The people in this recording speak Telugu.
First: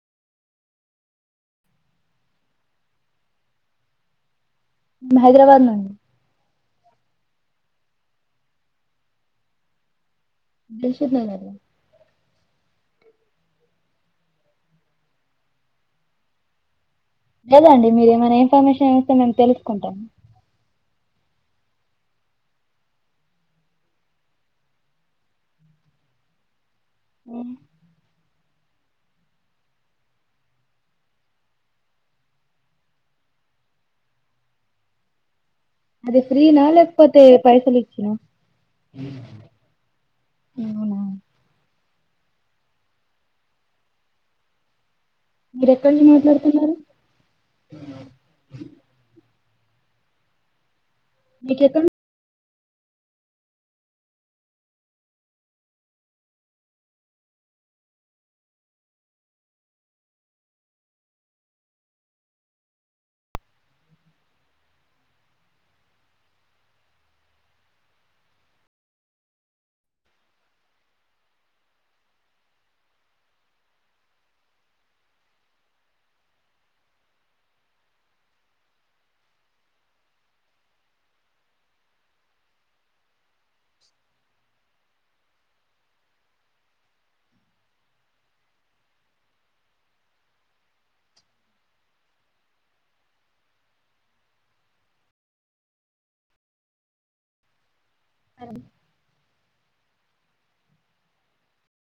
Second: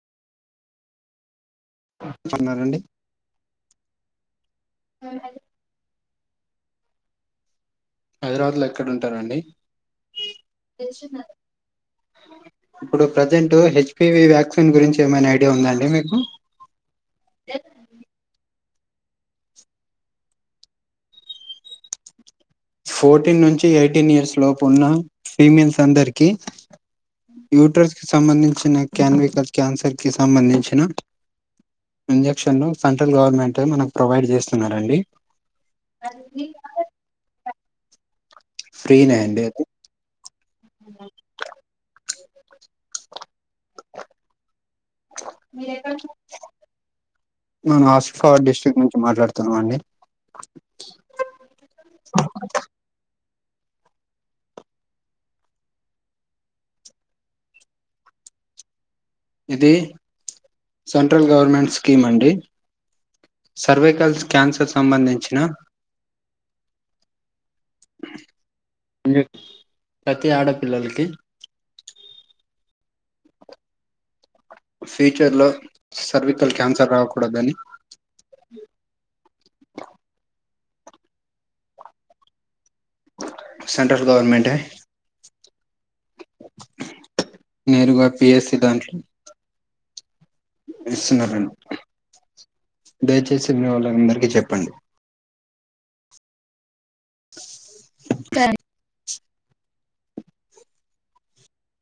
కొన్నారండి హైద్రాబాద్ నుండి హైద్రాబాద్ లో ఎక్కడ ఉంటారండి, దిల్‍సుఖ్‍నగర్ రా ఇప్పుడు ప్రజెంట్ హెచ్పివి వ్యాక్సిన్ గురించి ఏమైనా ఐడియా ఉందా అండి మీకు లేదండి మీరు ఏమైన ఇన్ఫర్మేషన్ న్ ఇస్తే తెలుసుకుంటామ్ ఫోర్టీన్ నుంచి ఎయిటీన్ ఇయర్స్ లోపు ఉన్న ఫీమెల్స్ అందరికిీ యూటర్స్ కి సంబంధి చ్చిన క్యాన్వికల్ క్యాన్సర్ కి సంబంధించిన ఇంజెక్షన్లు సెంట్రల్ గవర్నమెంట్ మనక్ ప్రొవైడ్ చేస్తున్నారండి అది ఫ్రీనా లేక్ పోతే పైసల్ లిచ్చినా ఫ్రీనే అండి ఎకు అవునా మీరు ఎక్కడి నుంచి మాట్లాడుతున్నారు మనం ఆసిఫాబాద్ డిస్ట్రిక్ట్ నుంచి మాట్లాడుతున్ చనవండి మీకెక్కడ ను ఇది సెంట్రల్ గవర్నమెంట్ స్కీమ్ అండి. సర్వైకల్ క్యాన్సర్ సంబంధించిన, ఇంజక్ ప్రతి ఆడపిల్లలకి. ఫ్యూచర్ లో సర్వికల్ క్యాన్సర్ రాకూడదని. సెంట్రల్ గవర్నమెంటే నేరుగా పి ఎస్ సి దాంట్లో ఇస్తున్నారండి. దయచేసి మీ వాళ్ళ అందరికి చెప్పండి. అండ్